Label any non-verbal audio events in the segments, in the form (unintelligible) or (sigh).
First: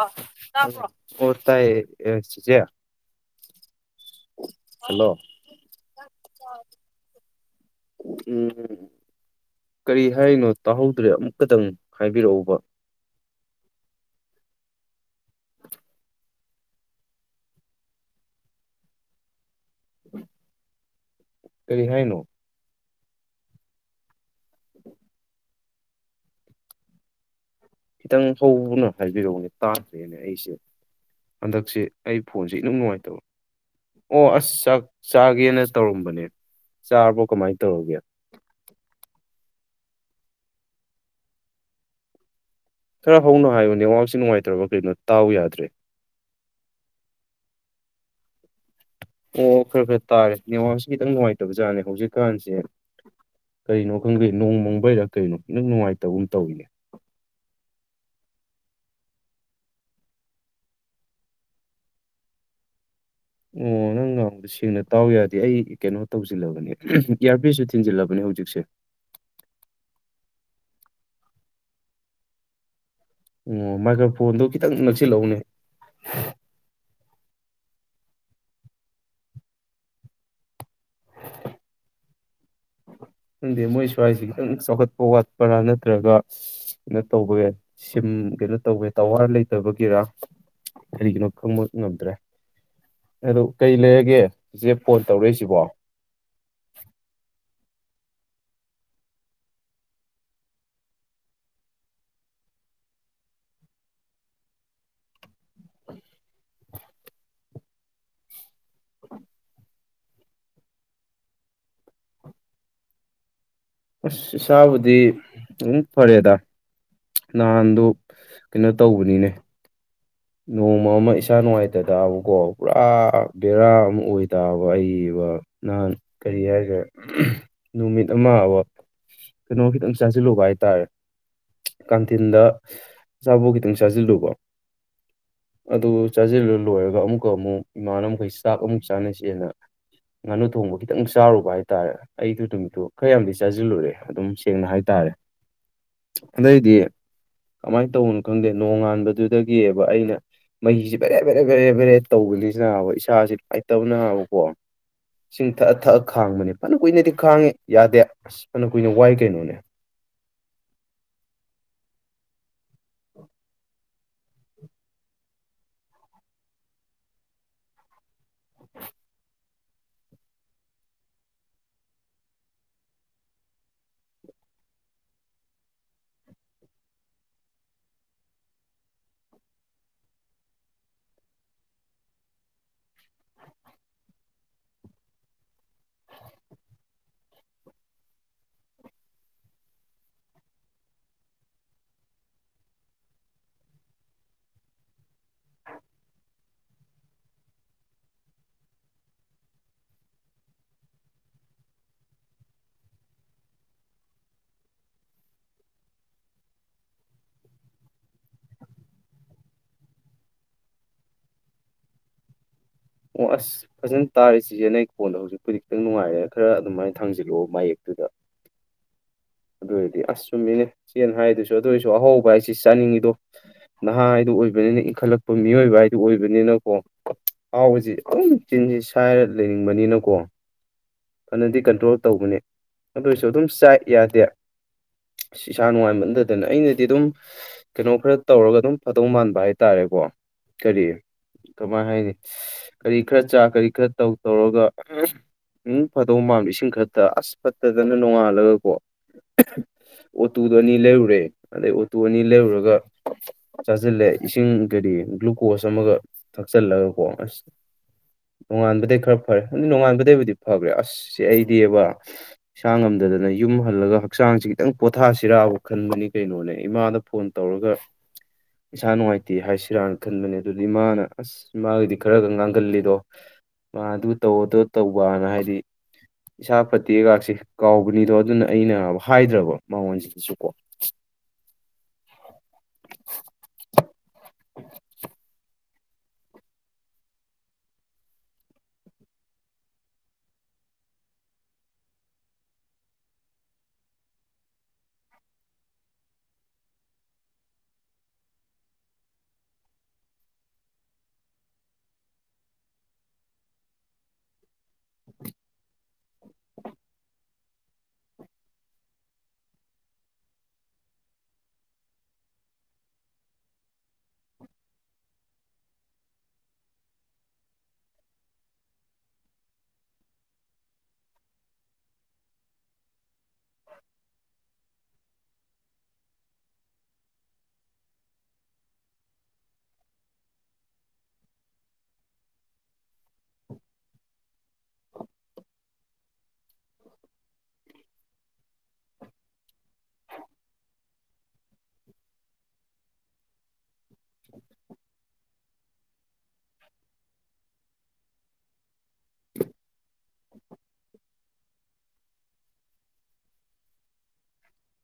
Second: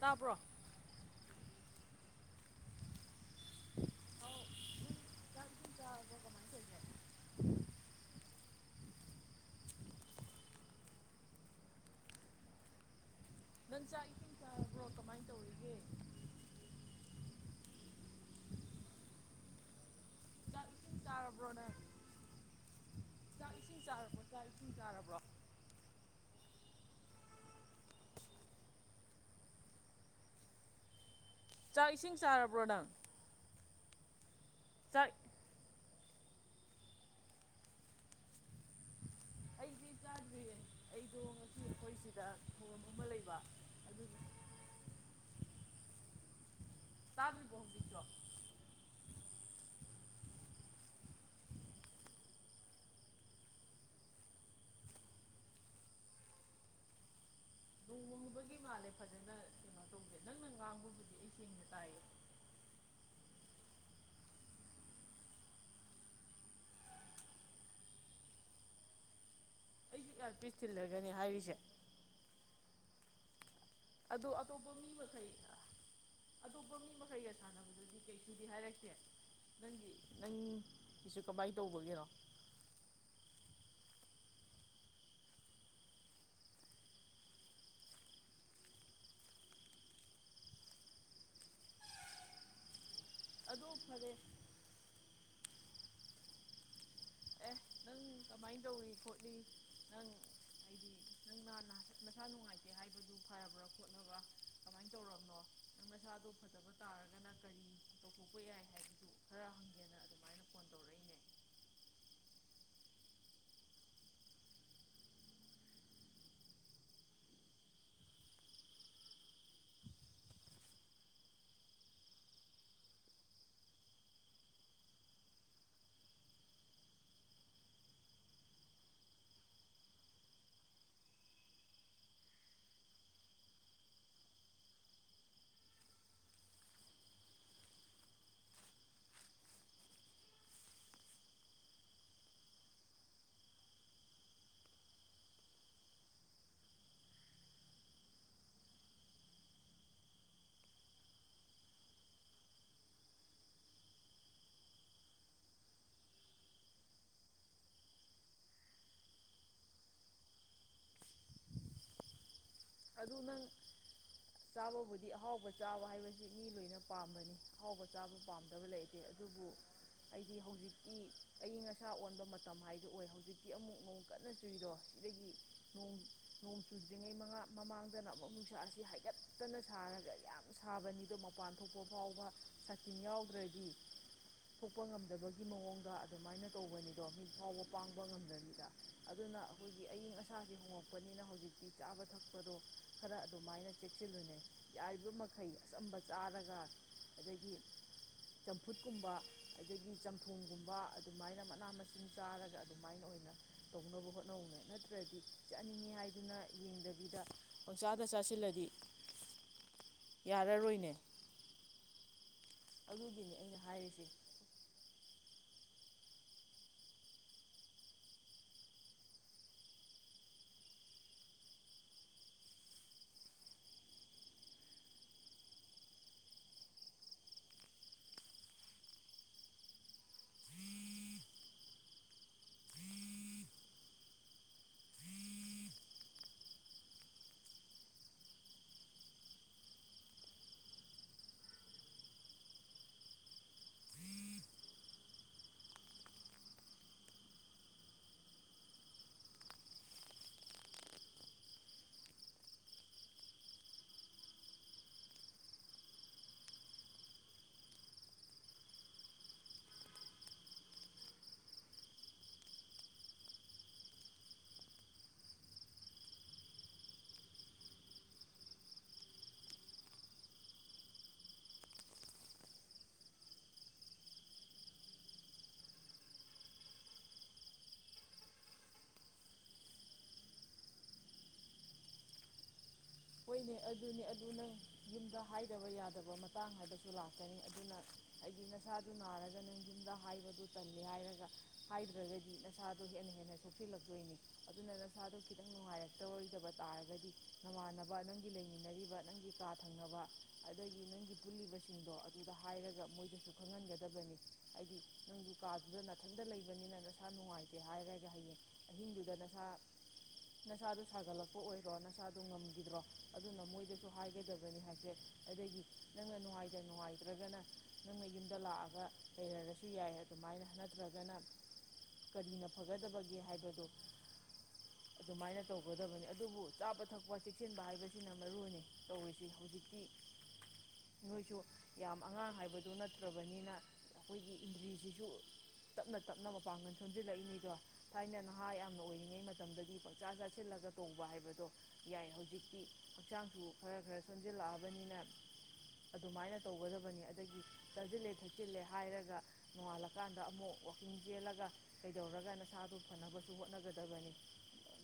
ꯇꯥꯕ꯭ꯔꯣ ꯑꯣ ꯇ ꯑꯦ ꯆꯤꯆꯦ꯫ ꯑꯧ ꯍꯜꯂꯣ ꯎꯝ꯫ (unintelligible) ꯀꯔꯤ ꯍꯥꯏꯔꯤꯅꯣ ꯇꯥꯍꯧꯗ꯭ꯔꯦ ꯑꯃꯨꯛꯀꯇꯪ ꯍꯥꯏꯕꯤꯔꯛꯎꯕ꯫ ꯅꯪ ꯆꯥꯛ ꯏꯁꯤꯡ ꯆꯥꯔꯕ꯭ꯔꯣ ꯀꯃꯥꯏ ꯇꯧꯔꯤꯒꯦ꯫ ꯅꯪ ꯆꯥꯛ ꯏꯁꯤꯡ ꯆꯥꯔꯕ꯭ꯔꯣ ꯀꯃꯥꯏꯅ ꯇꯧꯔꯤꯒꯦ ꯆꯥꯛ ꯏꯁꯤꯡ ꯆꯥꯔꯕ꯭ꯔꯣ ꯅꯪ ꯀꯔꯤ ꯍꯥꯏꯅꯣ꯫ ꯆꯥꯛ ꯏꯁꯤꯡ ꯆꯥꯔꯕ꯭ꯔꯣ ꯆꯥꯛ ꯏꯁꯤꯡ ꯆꯥꯔꯕ꯭ꯔꯣ꯫ ꯈꯤꯇꯪ ꯍꯧꯅ ꯍꯥꯏꯕꯤꯔꯛꯎꯅꯦ ꯇꯥꯗ꯭ꯔꯦꯅꯦ ꯑꯩꯁꯦ꯫ ꯍꯟꯗꯛꯁꯤ ꯆꯥꯛ ꯏꯁꯤꯡ ꯑꯩ ꯐꯣꯟꯖꯤ ꯆꯥꯔꯕ꯭ꯔꯣ ꯏꯅꯝ ꯅꯪ ꯅꯨꯡꯉꯥꯏꯇꯕ꯫ ꯑꯣ ꯑꯁ (unintelligible) ꯆꯥꯛ ꯆꯥꯒꯦꯅꯥ ꯇꯧꯔꯝꯕꯅꯦ ꯆꯥꯔꯕꯔꯣ ꯀꯃꯥꯏ ꯇꯧꯔꯒꯦ꯫ ꯑꯩꯗꯤ ꯆꯥꯗ꯭ꯔꯤꯌꯦ ꯑꯩꯗꯣ ꯉꯁꯤ ꯑꯩꯈꯣꯏꯁꯤꯗ ꯈꯔꯥ ꯍꯧꯅ ꯍꯥꯏꯌꯣ ꯅꯦꯠꯋꯥꯛꯁꯤ ꯅꯨꯡꯉꯥꯏꯇ꯭ꯔꯕ ꯀꯩꯅꯣ ꯇꯥꯎ ꯌꯥꯗ꯭ꯔꯦ꯫ ꯇꯥꯗꯔꯤꯕꯣ ꯍꯧꯖꯤꯛꯁꯨ꯫ ꯑꯣ ꯈꯔ ꯈꯔ ꯇꯥꯔꯦ ꯅꯦꯠꯋꯥꯛꯁꯤ ꯈꯤꯇꯪ ꯅꯨꯡꯉꯥꯏꯇꯕꯖꯥꯅꯦ ꯍꯧꯖꯤꯛꯀꯥꯟꯖꯦ ꯀꯩꯅꯣ ꯈꯪꯗꯦ ꯅꯣꯡ ꯃꯪꯕꯩꯔꯥ ꯀꯩꯅꯣ ꯈꯤꯇꯪ ꯅꯨꯡꯉꯥꯏꯇꯕꯒꯨꯝ ꯇꯧꯋꯤꯅꯦ꯫ ꯅꯣꯡꯃꯪꯕꯒꯤ ꯃꯥꯜꯂꯦ ꯐꯖꯅ ꯀꯩꯅꯣ ꯇꯧꯗꯦ ꯅꯪꯅ ꯉꯥꯡꯕꯕꯨꯗꯤ ꯑꯩ ꯁꯦꯡꯅ ꯇꯥꯏꯌꯦ꯫ ꯑꯣ ꯅꯪ ꯉꯥꯡꯕꯗꯤ ꯁꯦꯡꯅꯥ ꯇꯥꯎ ꯌꯥꯗꯦ ꯑꯩ ꯀꯩꯅꯣ ꯇꯧꯖꯤꯜꯂꯕꯅꯦ ꯏꯌꯥꯔꯄꯤꯁꯁꯨ ꯊꯤꯟꯖꯤꯜꯂꯕꯅꯦ ꯍꯧꯖꯤꯛꯁꯦ꯫ ꯑꯩꯖꯨ ꯏꯌꯥꯔꯄꯤꯁ ꯊꯤꯜꯂꯒꯅꯦ ꯍꯥꯏꯔꯤꯖꯦ꯫ ꯑꯣ ꯃꯥꯏꯀ꯭ꯔꯐꯣꯟꯗꯣ ꯈꯤꯇꯪ ꯃꯈꯩ ꯅꯛꯁꯤꯜꯂꯧꯅꯦ꯫ ꯑꯇꯣꯞꯄ ꯃꯤ ꯃꯈꯩꯒ ꯁꯥꯟꯅꯕꯗꯗꯤ ꯀꯩꯁꯨꯗꯤ ꯍꯥꯏꯔꯛꯇꯦ ꯅꯪꯒꯤ ꯅꯪꯒꯤꯁꯨ ꯀꯃꯥꯏ ꯇꯧꯕꯒꯤꯅꯣ꯫ ꯈꯪꯗꯦ ꯃꯣꯏ ꯁ꯭ꯋꯥꯏꯁꯦ ꯈꯤꯇꯪ ꯆꯥꯎꯈꯠꯄ ꯋꯥꯠꯄꯔꯥ ꯅꯠꯇ꯭ꯔꯒ ꯀꯩꯅꯣ ꯇꯧꯕꯩ ꯁꯤꯝ ꯀꯩꯅꯣ ꯇꯧꯕꯩ ꯇꯋꯥꯔ ꯂꯩꯇꯕꯒꯤꯔꯥ ꯀꯔꯤꯒꯤꯅꯣ ꯈꯪꯕ ꯉꯝꯗ꯭ꯔꯦ꯫ ꯑꯗꯨ ꯑꯗꯣ ꯀꯩ ꯐꯔꯦ ꯂꯩꯔꯒꯦ (unintelligible) ꯐꯣꯟ ꯇꯧꯔꯛꯏ (unintelligible) (unintelligible) ꯀꯃꯥꯏꯅ ꯇꯧꯔꯤ ꯈꯣꯠꯂꯤ ꯅꯪ ꯍꯥꯏꯗꯤ ꯅꯪ ꯅꯍꯥꯟ ꯅꯍꯥꯟ ꯅꯁꯥ ꯅꯨꯡꯉꯥꯏꯇꯦ ꯍꯥꯏꯕꯗꯨ ꯐꯔꯕ꯭ꯔꯥ ꯈꯣꯠꯂꯕ ꯀꯃꯥꯏ ꯇꯧꯔꯕꯅꯣ ꯅꯪ ꯃꯁꯥꯗꯣ ꯐꯠꯇꯕ ꯇꯥꯔꯒꯅ ꯀꯔꯤ ꯇꯧꯊꯣꯛꯄ ꯌꯥꯏ ꯍꯥꯏ ꯇꯧꯔꯛꯏꯅꯦ ꯑꯁ ꯏꯁꯥꯕꯨꯗꯤ ꯑꯗꯨꯝ ꯐꯔꯦꯗ ꯅꯍꯥꯟꯗꯨ ꯀꯩꯅꯣ ꯇꯧꯕꯅꯤꯅꯦ ꯅꯣꯡꯃ ꯑꯃ ꯏꯁꯥ ꯅꯨꯡꯉꯥꯏꯇ ꯇꯥꯔꯕꯀꯣ ꯄꯨꯔꯥ ꯕꯦꯔꯥ ꯑꯃ ꯑꯣꯏ ꯅꯥꯕ ꯑꯩꯕ ꯅꯍꯥꯟ ꯀꯔꯤ ꯍꯥꯏꯈꯦ ꯅꯨꯃꯤꯠ ꯑꯃꯕ (unintelligible) ꯀꯩꯅꯣ ꯈꯤꯇꯪ ꯆꯥꯁꯤꯜꯂꯨꯕ ꯍꯥꯏ ꯇꯥꯔꯦ ꯀꯥꯟꯇꯤꯟꯗ ꯑꯆꯥꯄꯨꯣꯠ ꯈꯤꯇꯪ ꯆꯥꯁꯤꯜꯂꯨꯕ ꯑꯗꯨ ꯆꯥꯖꯤꯜꯂ ꯂꯣꯏꯔꯒ ꯑꯃꯨꯛꯀ ꯑꯃꯨꯛ ꯏꯃꯥꯟꯅ ꯃꯈꯩ ꯆꯥꯛ ꯑꯃꯨꯛ ꯆꯥꯟꯅꯁꯦꯅ ꯉꯥꯅꯨ ꯊꯣꯡꯕ ꯈꯤꯇꯪ ꯆꯥꯔꯨꯕ ꯍꯥꯏꯇꯥꯥꯔꯦ ꯑꯩꯗꯨ ꯅꯨꯃꯤꯠꯇꯨ ꯈꯔ ꯌꯥꯝꯗꯤ ꯆꯥꯖꯤꯜꯂꯨꯔꯦ ꯑꯗꯨꯝ ꯅꯨꯃꯤꯠꯇꯨ ꯈꯔ ꯌꯥꯝꯗꯤ ꯆꯥꯖꯤꯜꯂꯨꯔꯦ ꯑꯗꯨꯝ ꯁꯦꯡꯅ ꯍꯥꯏ ꯇꯥꯔꯦ ꯑꯗꯩꯗꯤ ꯀꯃꯥꯏ ꯇꯧꯕꯅꯣ ꯈꯪꯗꯦ ꯅꯣꯡꯉꯥꯟꯕꯗꯨꯗ ꯅꯦꯑꯕ ꯑꯩꯅ ꯃꯍꯤꯁꯤ ꯕꯦꯔꯦ ꯕꯦꯔꯦ ꯕꯦꯔꯦ ꯕꯦꯔꯦ ꯇꯧꯕꯒꯤꯁꯤꯅꯕ ꯏꯁꯥꯥꯁꯤ ꯅꯨꯡꯉꯥꯏꯇꯕꯅꯕꯀꯣ ꯏꯁꯤꯡ ꯊꯛꯑ ꯊꯛꯑ ꯈꯥꯡꯕꯅꯦ ꯐꯅ ꯀꯨꯏꯅꯗꯤ ꯈꯥꯡꯉꯦ ꯌꯥꯗꯦ ꯑꯁ ꯐꯅ ꯀꯨꯏꯅ ꯋꯥꯏ ꯀꯩꯅꯣꯅꯦ꯫ ꯑꯗꯨ ꯅꯪ ꯆꯥꯕꯕꯨꯗꯤ ꯑꯍꯥꯎꯕ ꯆꯥꯕ ꯍꯥꯏꯕꯁꯤ ꯃꯤ ꯂꯣꯏꯅ ꯄꯥꯝꯕꯅꯤ ꯑꯍꯥꯎꯕ ꯆꯥꯕ ꯄꯥꯝꯗꯕ ꯂꯩꯇꯦ ꯑꯗꯨꯕꯨ ꯑꯩꯗꯤ ꯍꯧꯖꯤꯛꯇꯤ ꯑꯏꯤꯡ ꯑꯁꯥ ꯑꯣꯟꯕ ꯃꯇꯝ ꯍꯥꯏꯗꯣ ꯑꯣꯏ ꯍꯧꯖꯤꯛꯇꯤ ꯑꯃꯨꯛ ꯅꯣꯡ ꯀꯟꯅ ꯆꯨꯏꯗꯣ ꯁꯤꯗꯒꯤ ꯅꯣꯡ ꯅꯣꯡ ꯆꯨꯗ꯭ꯔꯤꯉꯩ ꯃꯃꯥꯡꯗꯅ ꯑꯃꯨꯛ ꯅꯨꯡꯁꯥ ꯑꯁꯤ ꯍꯥꯏꯒꯠꯇꯅ ꯁꯥꯔꯒ ꯌꯥꯝ ꯁꯥꯕꯅꯤꯗꯣ ꯃꯄꯥꯟ ꯊꯣꯛꯄ ꯐꯥꯎꯕ ꯁꯥꯇꯤꯟ ꯌꯥꯎꯗ꯭ꯔꯗꯤ ꯊꯣꯛꯄ ꯉꯝꯗꯕꯒꯤ ꯃꯑꯣꯡꯗ ꯑꯗꯨꯃꯥꯏꯅ ꯇꯧꯕꯅꯤꯗꯣ ꯃꯤꯠ ꯐꯥꯎꯕ ꯄꯥꯡꯕ ꯉꯝꯗꯕꯤꯗ ꯑꯗꯨꯅ ꯑꯩꯈꯣꯏꯒꯤ ꯑꯏꯤꯡ ꯑꯁꯥꯁꯦ ꯍꯣꯡꯉꯛꯄꯅꯤꯅ ꯍꯧꯖꯤꯛꯇꯤ ꯆꯥꯕ ꯊꯛꯄꯗꯣ ꯈꯔ ꯑꯗꯨꯃꯥꯏꯅ ꯆꯦꯛꯁꯤꯜꯂꯨꯅꯦ ꯌꯥꯔꯤꯕ ꯃꯈꯩ ꯑꯆꯝꯕ ꯆꯥꯔꯒ ꯑꯗꯒꯤ ꯆꯝꯐꯨꯠꯀꯨꯝꯕ ꯑꯗꯒꯤ ꯆꯝꯊꯣꯡꯒꯨꯝꯕ ꯑꯗꯨꯃꯥꯏꯅ ꯃꯅꯥ ꯃꯁꯤꯡ ꯆꯥꯔꯒ ꯑꯗꯨꯃꯥꯏꯅ ꯑꯣꯏꯅ ꯇꯧꯅꯕ ꯍꯣꯠꯅꯧꯅꯦ ꯅꯠꯇ꯭ꯔꯗꯤ ꯆꯥꯅꯤꯡꯉꯤ ꯍꯥꯏꯗꯨꯅ ꯌꯦꯡꯗ (unintelligible) ꯄꯪꯆꯥꯗ ꯆꯥꯁꯤꯜꯂꯗꯤ ꯌꯥꯔꯔꯣꯏꯅꯦ꯫ ꯑꯣ ꯑꯗꯨꯒꯤꯅꯤ ꯑꯁ ꯑꯩꯅ ꯍꯥꯏꯔꯤꯁꯦ ꯐꯖꯅ ꯇꯥꯔꯦ ꯆꯦꯆꯦ ꯅꯪ ꯈꯣꯟꯗꯣ ꯍꯧꯖꯤꯛꯄꯨꯗꯤ꯫ ꯑꯗꯨ ꯅꯨꯡꯉꯥꯏꯔꯦ ꯈꯔ ꯑꯗꯨꯃꯥꯏꯅ ꯊꯥꯡꯖꯤꯜꯂꯛꯑꯣ ꯃꯌꯦꯛꯇꯨꯗ꯫ ꯑꯗꯨ ꯑꯣꯏꯔꯗꯤ ꯑꯁ ꯆꯨꯝꯃꯤꯅꯦ ꯏꯆꯦꯏ ꯍꯥꯏꯗꯨꯁꯨ ꯑꯗꯨ ꯑꯣꯏꯔꯁꯨ ꯑꯍꯥꯎꯕ ꯍꯥꯏꯁꯤ ꯆꯥꯅꯤꯡꯉꯤꯗꯣ ꯅꯍꯥ ꯍꯥꯏꯗꯨ ꯑꯣꯏꯕꯅꯤꯅ ꯏꯟꯈꯠꯂꯛꯄ ꯃꯤꯑꯣꯏꯕ ꯍꯥꯏꯗꯨ ꯑꯣꯏꯕꯅꯤꯅꯀꯣ ꯑꯍꯥꯎꯕꯖꯤ ꯑꯗꯨꯝ ꯆꯦꯟꯖꯤ꯭ ꯁꯥꯏꯔ ꯂꯩꯅꯤꯡꯕꯅꯤꯅꯀꯣ ꯐꯅꯗꯤ ꯀꯟꯇ꯭ꯔꯣꯜ ꯇꯧꯕꯅꯤ ꯑꯗꯨ ꯑꯣꯏꯔꯁꯨ ꯑꯗꯨꯝ ꯆꯥꯏ꯫ ꯌꯥꯗꯦ ꯑꯁ ꯏꯁꯥ ꯅꯨꯡꯉꯥꯏꯃꯟꯗꯗꯅ ꯑꯩꯅꯗꯤ ꯑꯗꯨꯝ ꯀꯩꯅꯣ ꯈꯔ ꯇꯧꯔꯒ ꯑꯗꯨꯝ ꯐꯗꯧ ꯃꯥꯟꯕ ꯍꯥꯏꯇꯥꯔꯦꯀꯣ ꯀꯔꯤ ꯀꯃꯥꯏ ꯍꯥꯏꯅꯤ ꯀꯔꯤ ꯈꯔ ꯆꯥ ꯀꯔꯤ ꯈꯔ ꯇꯧ ꯇꯧꯔꯒ ꯑꯝ ꯗꯨꯝ ꯐꯥꯥꯗꯧ ꯃꯥꯟꯕ ꯏꯁꯤꯡ ꯈꯔ ꯊꯤ ꯑꯁ ꯐꯠꯇꯗꯅ ꯅꯣꯡꯉꯥꯜꯂꯒꯀꯣ꯫ ꯑꯣꯇꯨꯗꯣ ꯑꯅꯤ ꯂꯩꯔꯨꯔꯦ ꯑꯗꯩ ꯑꯣꯇꯨ ꯑꯅꯤ ꯂꯩꯔꯨꯔꯒ ꯆꯥꯁꯤꯜꯂꯦ ꯏꯁꯤꯡ ꯀꯔꯤ ꯒ꯭ꯂꯨꯀꯣꯁ ꯑꯃꯒ ꯊꯛꯆꯜꯂꯒꯀꯣ ꯑꯁ ꯅꯣꯡꯉꯥꯟꯕꯗꯩ ꯈꯔ ꯐꯔꯦ ꯑꯗꯨꯝ꯭ ꯅꯣꯉꯥꯟꯕꯗꯩꯕꯨꯗꯤ ꯐꯒ꯭ꯔꯦ ꯑꯁ ꯏꯆꯦ ꯑꯩꯗꯤꯕ ꯏꯁꯥ ꯉꯝꯗꯗꯅ ꯌꯨꯝ ꯍꯜꯂꯒ ꯍꯛꯆꯥꯡꯁꯤ ꯈꯤꯇꯪ ꯄꯣꯊꯥꯁꯤꯔꯥꯕ ꯈꯟꯕꯅꯤ ꯀꯩꯅꯣꯅꯦ ꯏꯃꯥꯗ ꯐꯣꯟ ꯇꯧꯔꯒ ꯏꯁꯥ ꯅꯨꯡꯉꯥꯏꯇꯦ ꯍꯥꯏꯁꯤꯔꯥ ꯈꯟꯕꯅꯦ ꯑꯗꯨꯗꯤ ꯏꯃꯥꯅ ꯑꯁ ꯏꯃꯥꯒꯤꯗꯤ ꯈꯔꯒ ꯉꯥꯡꯒꯜꯂꯦꯗꯣ ꯃꯥ ꯑꯗꯨ ꯇꯧꯑꯣꯗꯣ ꯇꯧꯕꯅ ꯍꯥꯏꯗꯤ ꯏꯁꯥ ꯐꯠꯇꯦꯒꯁꯦ ꯀꯥꯎꯕꯅꯤꯗꯣ ꯑꯗꯨꯅ ꯑꯩꯅ ꯍꯥꯏꯗ꯭ꯔꯕ ꯃꯉꯣꯟꯁꯤꯗꯁꯨ ꯀꯣ ꯍꯣꯏꯅꯦ ꯑꯗꯨꯅꯦ ꯑꯗꯨ ꯅꯪ ꯌꯨꯝꯗ ꯍꯥꯏꯗꯕ ꯌꯥꯗꯕ ꯃꯇꯥꯡ ꯍꯥꯏꯕꯁꯨ ꯂꯥꯛꯀꯅꯤ ꯑꯗꯨꯅ ꯍꯥꯏꯗꯤ ꯅꯁꯥꯗꯨ ꯅꯥꯔꯒ ꯅꯪ ꯌꯨꯝꯗ ꯍꯥꯏꯕꯗꯨ ꯇꯜꯒꯦ ꯍꯥꯏꯔꯒ ꯍꯥꯏꯗ꯭ꯔꯒꯗꯤ ꯅꯁꯥꯗꯣ ꯍꯦꯟꯅ ꯍꯦꯟꯅ ꯁꯣꯛꯆꯤꯜꯂꯛꯇꯣꯏꯅꯤ ꯑꯗꯨꯅ ꯅꯁꯥꯗꯣ ꯈꯤꯇꯪ ꯅꯨꯡꯉꯥꯏꯔꯛꯇꯔꯣꯏꯗꯕ ꯇꯥꯔꯒꯗꯤ ꯅꯃꯥꯟꯅꯕ ꯅꯪꯒꯤ ꯂꯩꯃꯤꯟꯅꯔꯤꯕ ꯅꯪꯒꯤ ꯀꯥ ꯊꯪꯅꯕ ꯑꯗꯒꯤ ꯅꯪꯒꯤ ꯄꯨꯜꯂꯤꯕꯁꯤꯡꯗꯣ ꯑꯗꯨꯗ ꯍꯥꯏꯔꯒ ꯃꯣꯏꯗꯁꯨ ꯈꯪꯍꯟꯒꯗꯕꯅꯤ ꯍꯥꯏꯗꯤ ꯅꯪꯒꯤ ꯀꯥꯗꯨꯗ ꯅꯥꯊꯪꯗ ꯂꯩꯕꯅꯤꯅ ꯅꯁꯥ ꯅꯨꯡꯉꯥꯏꯇꯦ ꯍꯥꯏꯔꯒ ꯍꯌꯦꯌꯦꯡ ꯑꯍꯤꯡꯗꯨꯗ ꯅꯁꯥ ꯅꯁꯥꯗꯣ ꯁꯥꯒꯠꯂꯛꯄ ꯑꯣꯏꯔꯣ ꯅꯁꯥꯗꯣ ꯉꯝꯈꯤꯗ꯭ꯔꯣ ꯑꯗꯨꯅ ꯃꯣꯏꯗꯁꯨ ꯍꯥꯏꯒꯗꯕꯅꯤ ꯍꯥꯏꯁꯦ ꯑꯗꯒꯤ ꯅꯪꯅ ꯅꯨꯡꯉꯥꯏꯇ ꯅꯨꯡꯉꯥꯏꯇ꯭ꯔꯒꯅ ꯅꯪꯅ ꯌꯨꯝꯗ ꯂꯥꯛꯑꯒ ꯂꯩꯔꯔꯁꯨ ꯌꯥꯏ ꯑꯗꯨꯃꯥꯏꯅ ꯅꯠꯇ꯭ꯔꯒꯅ ꯀꯔꯤꯅ ꯐꯒꯗꯕꯒꯦ ꯍꯥꯏꯕꯗꯣ ꯑꯗꯨꯃꯥꯏꯅ ꯇꯧꯒꯗꯕꯅꯤ ꯑꯗꯨꯕꯨ ꯆꯥꯕ ꯊꯛꯄ ꯆꯦꯛꯁꯤꯟꯕ ꯍꯥꯏꯕ ꯍꯥꯏꯕꯁꯤꯅ ꯃꯔꯨ ꯑꯣꯏꯅ ꯇꯧꯔꯤꯁꯤ ꯍꯧꯖꯤꯛꯇꯤ ꯅꯣꯏꯁꯨ ꯌꯥꯝ ꯑꯉꯥꯡ ꯍꯥꯏꯕꯗꯣ ꯅꯠꯇ꯭ꯔꯕꯅꯤꯅ ꯑꯩꯈꯣꯏꯒꯤ ꯏꯟꯗ꯭ꯔꯤꯁꯤꯁꯨ ꯇꯞꯅ ꯇꯞꯅ ꯃꯄꯥꯡꯒꯜ ꯁꯣꯟꯖꯤꯜꯂꯛꯏꯅꯤꯗꯣ ꯊꯥꯏꯅ ꯅꯍꯥ ꯌꯥꯝꯅ ꯑꯣꯏꯔꯤꯉꯩ ꯃꯇꯝꯗꯗꯤ ꯄꯥꯛꯆꯥ ꯆꯥꯁꯤꯜꯂꯒ ꯇꯧꯕ ꯍꯥꯏꯕꯗꯣ ꯌꯥꯏ ꯍꯧꯖꯤꯛꯇꯤ ꯍꯛꯆꯥꯡꯁꯨ ꯈꯔ ꯈꯔ ꯁꯣꯟꯖꯤꯜꯂꯛꯑꯕꯅꯤꯅ ꯑꯗꯨꯃꯥꯏꯅ ꯇꯧꯒꯗꯕꯅꯤ ꯑꯗꯒꯤ ꯆꯥꯁꯤꯜꯂꯦ ꯊꯛꯆꯤꯜꯂꯦ ꯍꯥꯏꯔꯒ ꯅꯣꯡꯉꯥꯜꯂꯛꯄ ꯀꯥꯟꯗ ꯑꯃꯨꯛ ꯋꯥꯥꯛꯀꯤꯡ ꯌꯦꯦꯜꯂꯒ ꯀꯩꯗꯧꯔꯒꯅ ꯁꯥꯗ ꯐꯅꯕꯁꯨ ꯍꯣꯠꯅꯒꯗꯕꯅꯤ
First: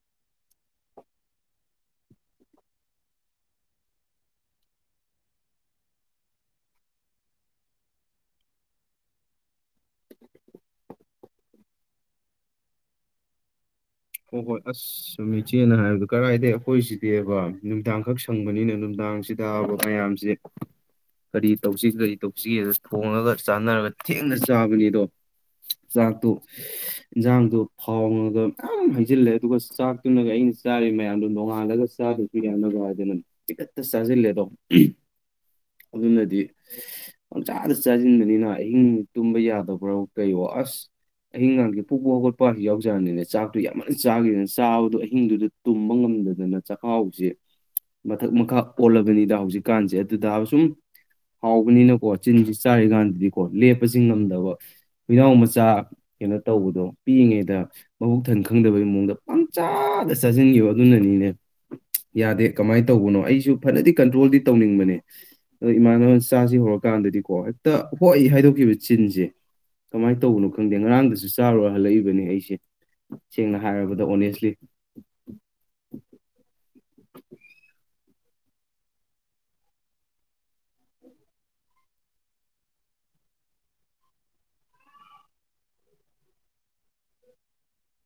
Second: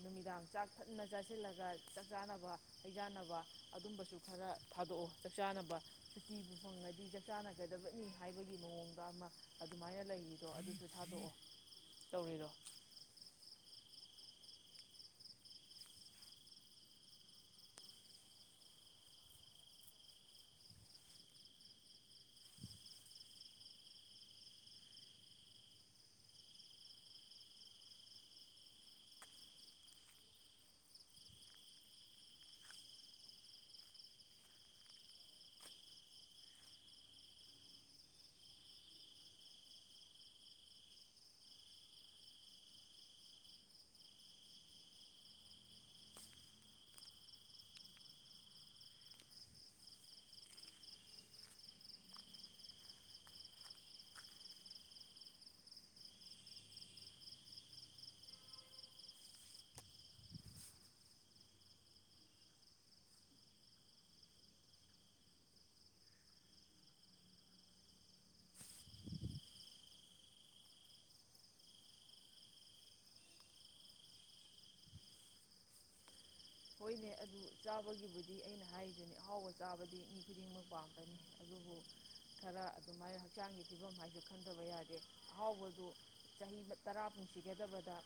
ꯅꯨꯃꯤꯗꯥꯡ ꯆꯥꯛ ꯊꯟꯅ ꯆꯥꯁꯤꯜꯂꯒ ꯆꯥꯛ ꯆꯥꯅꯕ ꯍꯩꯖꯥꯟꯅꯕ ꯑꯗꯨꯝꯕꯁꯨ ꯈꯔ ꯊꯥꯗꯣꯛꯑꯣ ꯆꯥꯛ ꯆꯥꯅꯕ ꯁꯨꯇꯤꯕꯨ ꯐꯪꯉꯗꯤ ꯆꯥꯛ ꯆꯥꯅꯒꯗꯕꯅꯤ ꯍꯥꯏꯕꯒꯤ ꯃꯑꯣꯡꯗ ꯑꯃ ꯑꯗꯨꯃꯥꯏꯅ ꯂꯩꯔꯤꯗꯣ ꯑꯗꯨꯁꯨ ꯊꯥꯗꯣꯛꯑꯣ ꯇꯧꯔꯤꯗꯣ ꯍꯈꯣꯏ ꯑꯁꯁꯨ ꯏꯆꯦꯅ ꯍꯥꯏꯕꯗ ꯀꯔꯥꯏꯗꯒꯤꯩ ꯑꯩꯈꯣꯏꯁꯤꯗꯤꯕ ꯅꯨꯡꯗꯥꯡꯈꯛ ꯁꯪꯕꯅꯤꯅ ꯅꯨꯡꯗꯥꯡꯁꯤꯗꯕ ꯃꯌꯥꯝꯁꯦ ꯀꯔꯤ ꯇꯧꯁꯤꯒꯦ ꯀꯔꯤ ꯇꯧꯁꯤꯒꯦꯗ ꯊꯣꯡꯉꯒ ꯆꯥꯅꯔꯒ ꯊꯦꯡꯅ ꯆꯥꯕꯅꯤ ꯑꯗꯣ ꯆꯥꯛꯇꯨ ꯏꯟꯖꯥꯡꯗꯣ ꯐꯥꯎꯉꯒ ꯌꯥꯝ ꯍꯩꯖꯤꯜꯂꯦ ꯑꯗꯨꯒ ꯆꯥꯛꯇꯨꯅꯒ ꯑꯩꯅ ꯆꯥꯔꯤꯕ ꯃꯌꯥꯝꯗꯣ ꯅꯣꯡꯉꯥꯜꯂꯒ ꯆꯥꯗꯁꯨ ꯌꯥꯅꯕ꯭ꯔꯥ ꯍꯥꯏꯗꯅ ꯇꯤꯀꯠꯇ ꯆꯥꯁꯤꯜꯂꯦꯗꯣ ꯑꯗꯨꯅꯗꯤ ꯄ ꯆꯥꯗ ꯆꯥꯁꯤꯟꯕꯅꯤꯅ ꯑꯍꯤꯡ ꯇꯨꯝꯕ ꯌꯥꯗꯕ꯭ꯔꯣ ꯀꯩꯣ ꯑꯁ ꯑꯍꯤꯡꯒꯥꯡꯁ ꯄꯨꯣꯛꯄ ꯍꯧꯒꯣꯠꯄꯁꯨ ꯌꯥꯎꯖꯔꯅꯤꯅꯦ ꯆꯥꯛ ꯑꯗꯨ ꯌꯥꯝꯟꯅ ꯆꯥꯈꯤꯗꯅ ꯆꯥꯕꯗꯣ ꯑꯍꯤꯡꯗꯨꯗ ꯇꯨꯝꯕ ꯉꯝꯗꯗꯅ ꯆꯥꯛꯈꯥꯎꯁꯦ ꯃꯊꯛ ꯃꯈꯥ ꯑꯣꯜꯂꯕꯅꯤꯗ ꯍꯧꯖꯤꯛꯀꯥꯟꯁꯦ ꯑꯗꯨꯗ ꯁꯨꯝ ꯍꯥꯎꯕꯅꯤꯅꯀꯣ ꯆꯤꯟꯁꯤ ꯆꯥꯔꯤꯀꯥꯟꯗꯗꯤꯀꯣ ꯂꯦꯞꯄꯁꯤ ꯉꯝꯗꯕ ꯍꯨꯏꯅꯥꯎ ꯃꯆꯥ ꯀꯩꯅꯣ ꯇꯧꯕꯗꯣ ꯄꯤꯛꯉꯦꯗ ꯃꯕꯨꯛ ꯊꯟ ꯈ ꯈꯪꯗꯕꯩ ꯃꯑꯣꯡꯗ ꯄꯪ ꯆꯥꯗ ꯆꯥꯁꯤꯟꯈꯤꯕ ꯑꯗꯨꯅꯅꯤꯅꯦ ꯌꯥꯗꯦ ꯀꯃꯥꯏꯅ ꯇꯧꯕꯅꯣ ꯑꯩꯁꯨ ꯐꯅꯗꯤ ꯀꯟꯇ꯭ꯔꯣꯜꯗꯤ ꯇꯧꯅꯤꯡꯕꯅꯦ ꯑꯗꯣ ꯏꯃꯥꯟꯅꯕꯅ ꯆꯥꯁꯤ ꯍꯧꯔꯀꯥꯟꯗꯗꯤꯀꯣ ꯍꯦꯛꯇ ꯍꯣꯏ ꯍꯥꯏꯗꯣꯛꯈꯤꯕ ꯆꯤꯟꯁꯦ ꯀꯃꯥꯏꯅ ꯇꯧꯕꯅꯣ ꯈꯪꯗꯦ ꯉꯔꯥꯡꯗꯁꯨ ꯆꯥꯔꯨꯔ ꯍꯜꯂꯛꯏꯕꯅꯦ ꯑꯩꯁꯦ ꯁꯦꯡꯅ ꯍꯥꯏꯔꯕꯗ ꯑꯣꯅꯦꯁꯂꯤ ꯍꯣꯏꯅꯦ ꯑꯗꯨ ꯆꯥꯕꯒꯤꯕꯨꯗꯤ ꯑꯩꯅ ꯍꯥꯏꯔꯤꯗꯨꯅꯤ ꯑꯍꯥꯎꯕ ꯆꯥꯕꯗꯤ ꯃꯤ ꯈꯨꯗꯤꯡꯃꯛ ꯄꯥꯝꯒꯅꯤ ꯑꯗꯨꯕꯨ ꯈꯔ ꯑꯗꯨꯃꯥꯏꯅ ꯍꯛꯆꯥꯡꯒꯤ ꯐꯤꯕꯝ ꯍꯥꯏꯁꯨ ꯈꯟꯗꯕ ꯌꯥꯗꯦ ꯑꯍꯥꯎꯕꯗꯨ ꯆꯍꯤ ꯇꯔꯥ ꯄꯨꯨꯡꯁꯤꯒꯗꯕꯗ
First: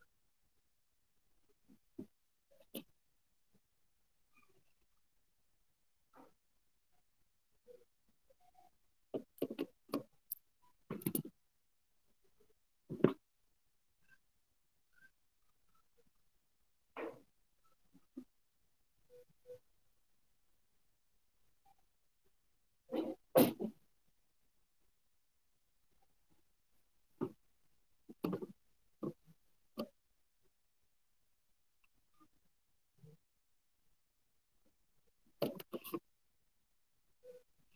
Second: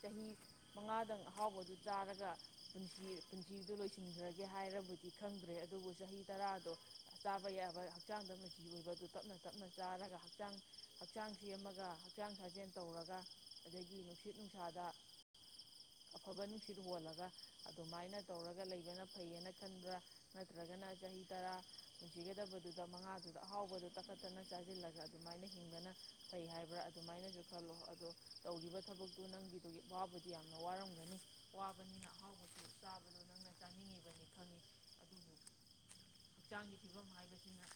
ꯆꯍꯤ ꯃꯉꯥꯗꯪ ꯑꯍꯥꯎꯕꯗꯨ ꯆꯥꯔꯒ ꯄꯨꯁꯤ ꯄꯨꯟꯁꯤꯗ ꯂꯣꯏꯁꯤꯟꯈ꯭ꯔꯒꯦ ꯍꯥꯏꯔꯕꯗꯤ ꯈꯪꯗ꯭ꯔꯦ ꯑꯗꯨꯕꯨ ꯆꯍꯤ ꯇꯔꯥꯗꯣ ꯆꯥꯕ ꯌꯥꯕ ꯍꯛꯆꯥꯡꯗ ꯃꯆꯤ ꯑꯣꯏꯕꯗꯨ ꯇꯞꯅ ꯇꯞꯅ ꯆꯥꯔꯒ ꯍꯛꯆꯥꯡ ꯍꯛꯆꯥꯡꯁꯤ ꯑꯃꯒ ꯍꯛꯆꯥꯡ ꯁꯥ ꯦꯟ ꯇꯧꯔꯒ ꯑꯗꯒꯤ ꯅꯨꯡꯁꯤꯠ ꯅꯨꯡꯁꯥꯗ ꯑꯐꯕ ꯁꯤꯠ ꯍꯣꯜꯂꯒ ꯑꯗꯨꯃꯥꯏꯅ ꯇꯧꯔꯒ ꯂꯩꯕꯅ ꯐꯅ ꯀꯟ꯭ꯔ ꯅꯠꯇ꯭ꯔꯒꯅ ꯆꯍꯤ ꯇꯔꯥ ꯅꯨꯡꯁꯤꯒꯗꯕꯗꯨꯗ ꯃꯉꯥꯗꯨꯗ ꯑꯍꯥꯎꯕꯗꯨꯣ ꯇꯛꯈꯠ ꯇꯛꯅ ꯆꯥꯁꯤꯜꯂꯒ ꯑꯗꯨꯃꯥꯏꯅ ꯍꯤꯡꯗꯅ ꯐꯩ ꯍꯥꯏꯕ꯭ꯔꯥ ꯑꯗꯨꯃꯥꯏꯅꯁꯨ ꯈꯜꯂꯣ ꯑꯗꯣ ꯇꯧꯈꯤꯕ ꯊꯕꯛꯇꯨ ꯅꯪꯒꯤꯗꯨꯒꯤ ꯑꯐꯥꯎꯕꯗꯤ ꯌꯥꯝꯅ ꯋꯥꯔꯝꯒꯅꯤ ꯋꯥꯕꯅꯤꯅ ꯑꯍꯥꯎꯕꯁꯨ ꯆꯥꯕꯗꯣ ꯅꯪꯅ ꯆꯥꯅꯤꯡꯉꯤꯕꯅꯤ ꯈꯪꯉꯤ ꯑꯗꯨꯕꯨ ꯍꯛꯆꯥꯡꯒꯤ ꯐꯤꯕꯝ ꯍꯥꯏꯕꯁꯤꯅ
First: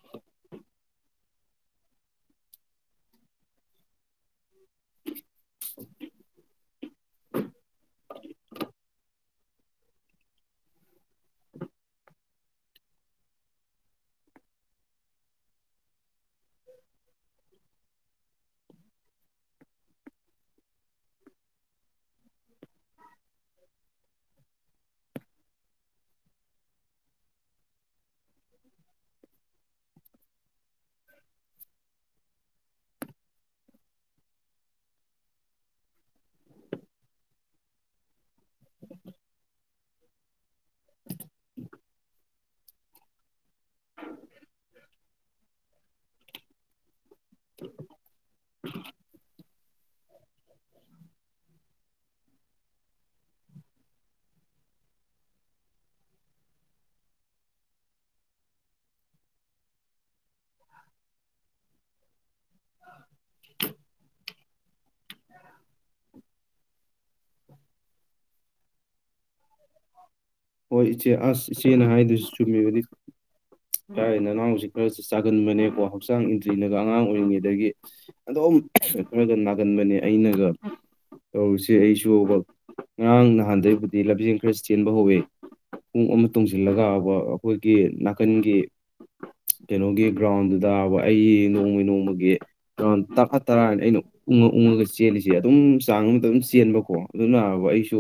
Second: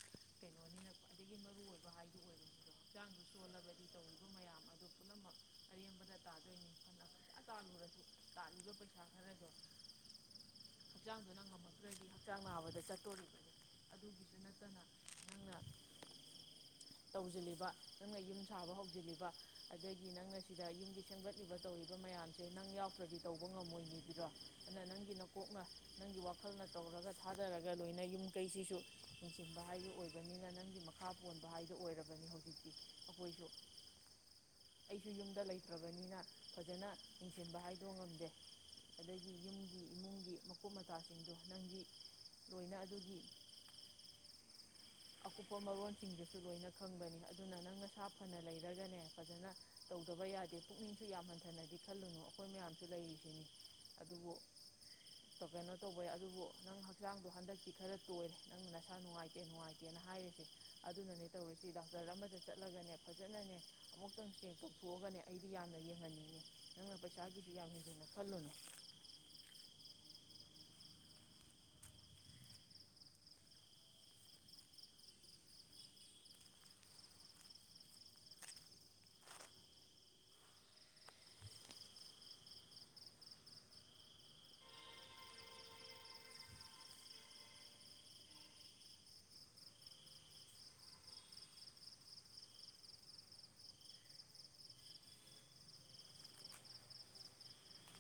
ꯀꯩꯅꯣꯅꯤꯅ ꯈ꯭ꯋꯥꯏꯗꯒꯤ ꯃꯔꯨꯑꯣꯏꯕ ꯍꯥꯏꯗꯨ ꯑꯣꯏꯕꯅꯤꯗꯣ ꯍꯛꯆꯥꯡꯗꯨ ꯁꯣꯜꯂꯕꯗꯤ ꯇꯧꯔꯤꯕ ꯃꯌꯥꯝ ꯑꯗꯨ ꯄꯨꯝꯅꯃꯛ ꯑꯔꯦꯝꯕꯗ ꯇꯥꯗꯣꯏꯅꯤ ꯐꯅ ꯐꯖ ꯇꯥꯜꯂꯨꯔꯁꯨ ꯇꯥꯂꯤꯕ ꯄꯩꯁꯥ ꯈꯔꯗꯣ ꯍꯛꯆꯥꯡꯗꯣꯅꯪ ꯉꯝꯃꯛꯇ꯭ꯔꯗꯤ ꯍꯛꯆꯥꯡ ꯅꯥꯕꯗ ꯆꯠꯇꯣꯔꯤꯕꯅꯤ ꯑꯗꯨꯒꯤꯁꯨ ꯅꯠꯇꯅ ꯅꯪꯅ ꯇꯧꯁꯤꯜꯂꯤꯕ ꯅꯪꯅ ꯌꯨꯝ ꯁꯥꯕ ꯍꯧꯁꯤꯜꯂꯤꯕ ꯑꯗꯒꯤ ꯅꯪꯅ ꯁꯤꯗ ꯌꯨꯝꯒꯤ ꯁꯦꯝꯒꯠꯂꯤꯕ ꯇꯧꯔꯤꯕ ꯃꯌꯥꯝꯁꯦ ꯅꯪ ꯌꯥꯎꯈ꯭ꯔꯗꯤ ꯀꯣꯛꯅ ꯅꯪꯒꯤ ꯋꯥꯈꯜꯅ ꯇꯧꯔꯒ ꯊꯥꯗꯔꯒ ꯂꯣꯏꯅ ꯌꯨꯝ ꯀꯩꯁꯤꯁꯨ ꯌꯦꯡꯁꯤꯟꯕ ꯍꯥꯏꯗꯨ ꯑꯣꯏꯕꯅꯤꯅ ꯅꯪꯒꯤ ꯃꯈꯥ ꯄꯣꯟꯕ ꯍꯥꯏꯗꯨ ꯑꯣꯏꯔꯕꯅꯤ ꯍꯧꯖꯤꯛꯇꯤ ꯑꯩꯈꯣꯏꯁꯨ ꯑꯩꯁꯨ ꯌꯨꯝꯗ ꯂꯩꯇ꯭ꯔꯕꯅꯤꯅ ꯐꯖꯅ ꯌꯦꯡꯁꯤꯟꯕ ꯍꯥꯏ ꯑꯗꯨꯣ ꯉꯝꯗꯦ ꯑꯗꯒꯤ ꯌꯨꯝꯒꯤ ꯏꯃꯨꯡꯒꯤ ꯃꯀꯨꯞ ꯃꯆꯥꯁꯤꯡꯗꯣ ꯅꯪꯒꯤ ꯂꯣꯏꯅ ꯑꯗꯨꯒꯤ ꯑꯀꯨꯞꯄ ꯃꯔꯣꯟꯜꯁꯤꯡꯗꯨꯁꯨ ꯂꯣꯏꯅ ꯈꯪꯕꯅꯤ ꯑꯗꯨꯅ ꯅꯪꯅ ꯁꯥ ꯐꯅ ꯂꯩꯔ ꯒꯅꯦ ꯐꯖꯅ ꯇꯧꯗꯕ ꯌꯥꯗꯦ ꯄꯨꯛꯅꯤꯡꯁꯨ ꯌꯥꯝ ꯍꯟꯊꯅꯗꯤ ꯈꯜꯂꯨꯅꯨ ꯑꯩꯈꯣꯏ ꯃꯌꯥꯝꯁꯨ ꯂꯩꯔꯤꯁꯤꯅꯤ ꯑꯗꯨꯕꯨ ꯀꯩꯅꯣ ꯇꯧꯕꯩ ꯑꯗꯨꯕꯨ ꯅꯪ ꯍꯛꯆꯥꯡꯗꯣ ꯍꯟꯗꯛꯇꯤ ꯈꯔ ꯇꯣꯏꯔꯦ ꯅꯪꯅ ꯅꯁꯥ ꯅꯨꯡꯉꯥꯏꯇꯦ ꯅꯨꯡꯉꯥꯏꯇꯦꯅ ꯍꯥꯏꯔꯤꯁꯦ ꯑꯗꯨꯅꯅꯦ ꯇꯧꯔꯤꯁꯤ ꯗꯥꯛꯇꯔ ꯑꯃꯗ ꯆꯠꯂꯒꯅꯦ ꯐꯖꯅꯅꯦ ꯑꯃꯨꯛꯇꯪ ꯁꯦꯡ ꯇꯣꯛꯊꯣꯛꯑꯒꯅꯦ ꯑꯩꯗꯤ ꯌꯥꯝꯅ ꯌꯦꯡꯍꯟꯅꯤꯡꯉꯤ ꯄꯁꯥꯒꯤ ꯐꯂꯅ ꯍꯣꯏ ꯏꯆꯦ ꯑꯁ ꯏꯆꯦꯅ ꯍꯥꯏꯗꯣꯏꯁꯨ ꯆꯨꯝꯃꯤꯕꯗꯤ ꯏꯥꯏꯦꯅ ꯅꯅꯥꯎꯁ ꯈꯔ ꯆꯥꯒꯟꯕꯅꯦꯀꯣ ꯍꯛꯆꯥꯡ ꯏꯟꯗ꯭ꯔꯤꯅꯒ ꯑꯉꯥꯡ ꯑꯣꯏꯔꯤꯉꯩꯗꯒꯤ ꯑꯗꯨꯝ ꯈꯔꯒ ꯅꯥꯒꯟꯕꯅꯦ ꯑꯩꯅꯒ ꯇꯧꯔꯨꯁꯦ ꯑꯩꯁꯨ ꯉꯔꯥꯡ ꯅꯍꯥꯟꯗꯒꯤꯩꯕꯨꯗꯤ ꯂꯝꯖꯦꯟ ꯈꯔ ꯆꯦꯟꯕ ꯍꯧꯋꯤ ꯄꯨꯡ ꯑꯃ ꯇꯣꯡꯁꯤꯜꯂꯒꯕ ꯑꯩꯈꯣꯏꯒꯤ ꯅꯥꯀꯟꯒꯤ ꯀꯩꯅꯣꯒꯤ ꯒ꯭ꯔꯥꯎꯟꯗꯨꯗꯕ ꯑꯩ ꯅꯣꯡꯃ ꯅꯣꯡꯃꯒꯤ ꯒ꯭ꯔꯥꯎꯟ ꯇꯔꯥ ꯇꯔꯥꯅ ꯑꯩꯅ ꯎꯡꯉ ꯎꯡꯉꯒ ꯆꯦꯜꯂꯤꯁꯦ ꯑꯗꯨꯝ ꯆꯥꯡ ꯑꯃꯗ ꯑꯗꯨꯝ ꯆꯦꯟꯕꯀꯣ ꯑꯗꯨꯅꯕ ꯑꯩꯁꯨ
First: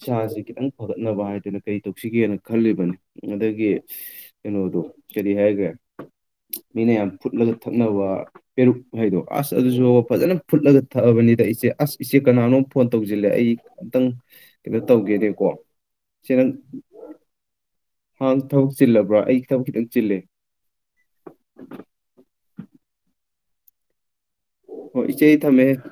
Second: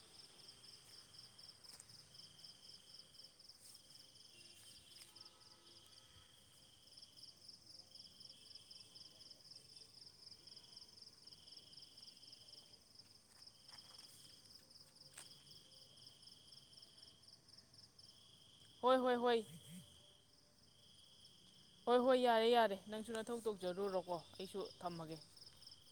ꯏꯁꯥꯁꯦ ꯈꯤꯇꯪ ꯐꯒꯠꯅꯕ ꯍꯥꯏꯗꯨꯅ ꯀꯩ ꯇꯧꯁꯤꯒꯦꯅ ꯈꯜꯂꯤꯕꯅꯤ ꯑꯗꯒꯤ ꯀꯩꯅꯣꯗꯣ ꯀꯔꯤ ꯍꯥꯏꯈ꯭ꯔꯦ ꯃꯤꯅ ꯌꯥꯝ ꯐꯨꯠꯂꯒ ꯊꯛꯅꯕ ꯄꯦꯔꯨꯛ ꯍꯥꯏꯗꯣ ꯑꯁ ꯑꯗꯨꯁꯨ ꯐꯖꯅ ꯐꯨꯠꯂꯒ ꯊꯛꯑꯕꯅꯤꯗ ꯏꯆꯦ ꯑꯁ ꯏꯆꯦ ꯀꯅꯥꯅꯣ ꯐꯣꯟ ꯇꯧꯁꯤꯜꯂꯦ ꯑꯩ ꯑꯝꯇꯪ ꯀꯩꯅꯣ ꯇꯧꯒꯦꯅꯦꯀꯣ ꯆꯔꯪ ꯍꯪ ꯊꯕꯛ ꯍꯣꯏ ꯍꯣꯏ ꯆꯤꯜꯂꯕ꯭ꯔꯥ ꯑꯩ ꯍꯣꯏ ꯊꯕꯛ ꯈꯤꯇꯪ ꯆꯤꯜꯂꯦ ꯍꯣꯏ ꯍꯣꯏ ꯌꯥꯔꯦ ꯌꯥꯔꯦ ꯅꯪꯁꯨ ꯅꯊꯧ ꯇꯧꯖꯔꯨꯔꯣꯀꯣ ꯑꯩꯁꯨ ꯍ ꯊꯝꯃꯒꯦ ꯏꯆꯦ ꯊꯃꯦ ꯎ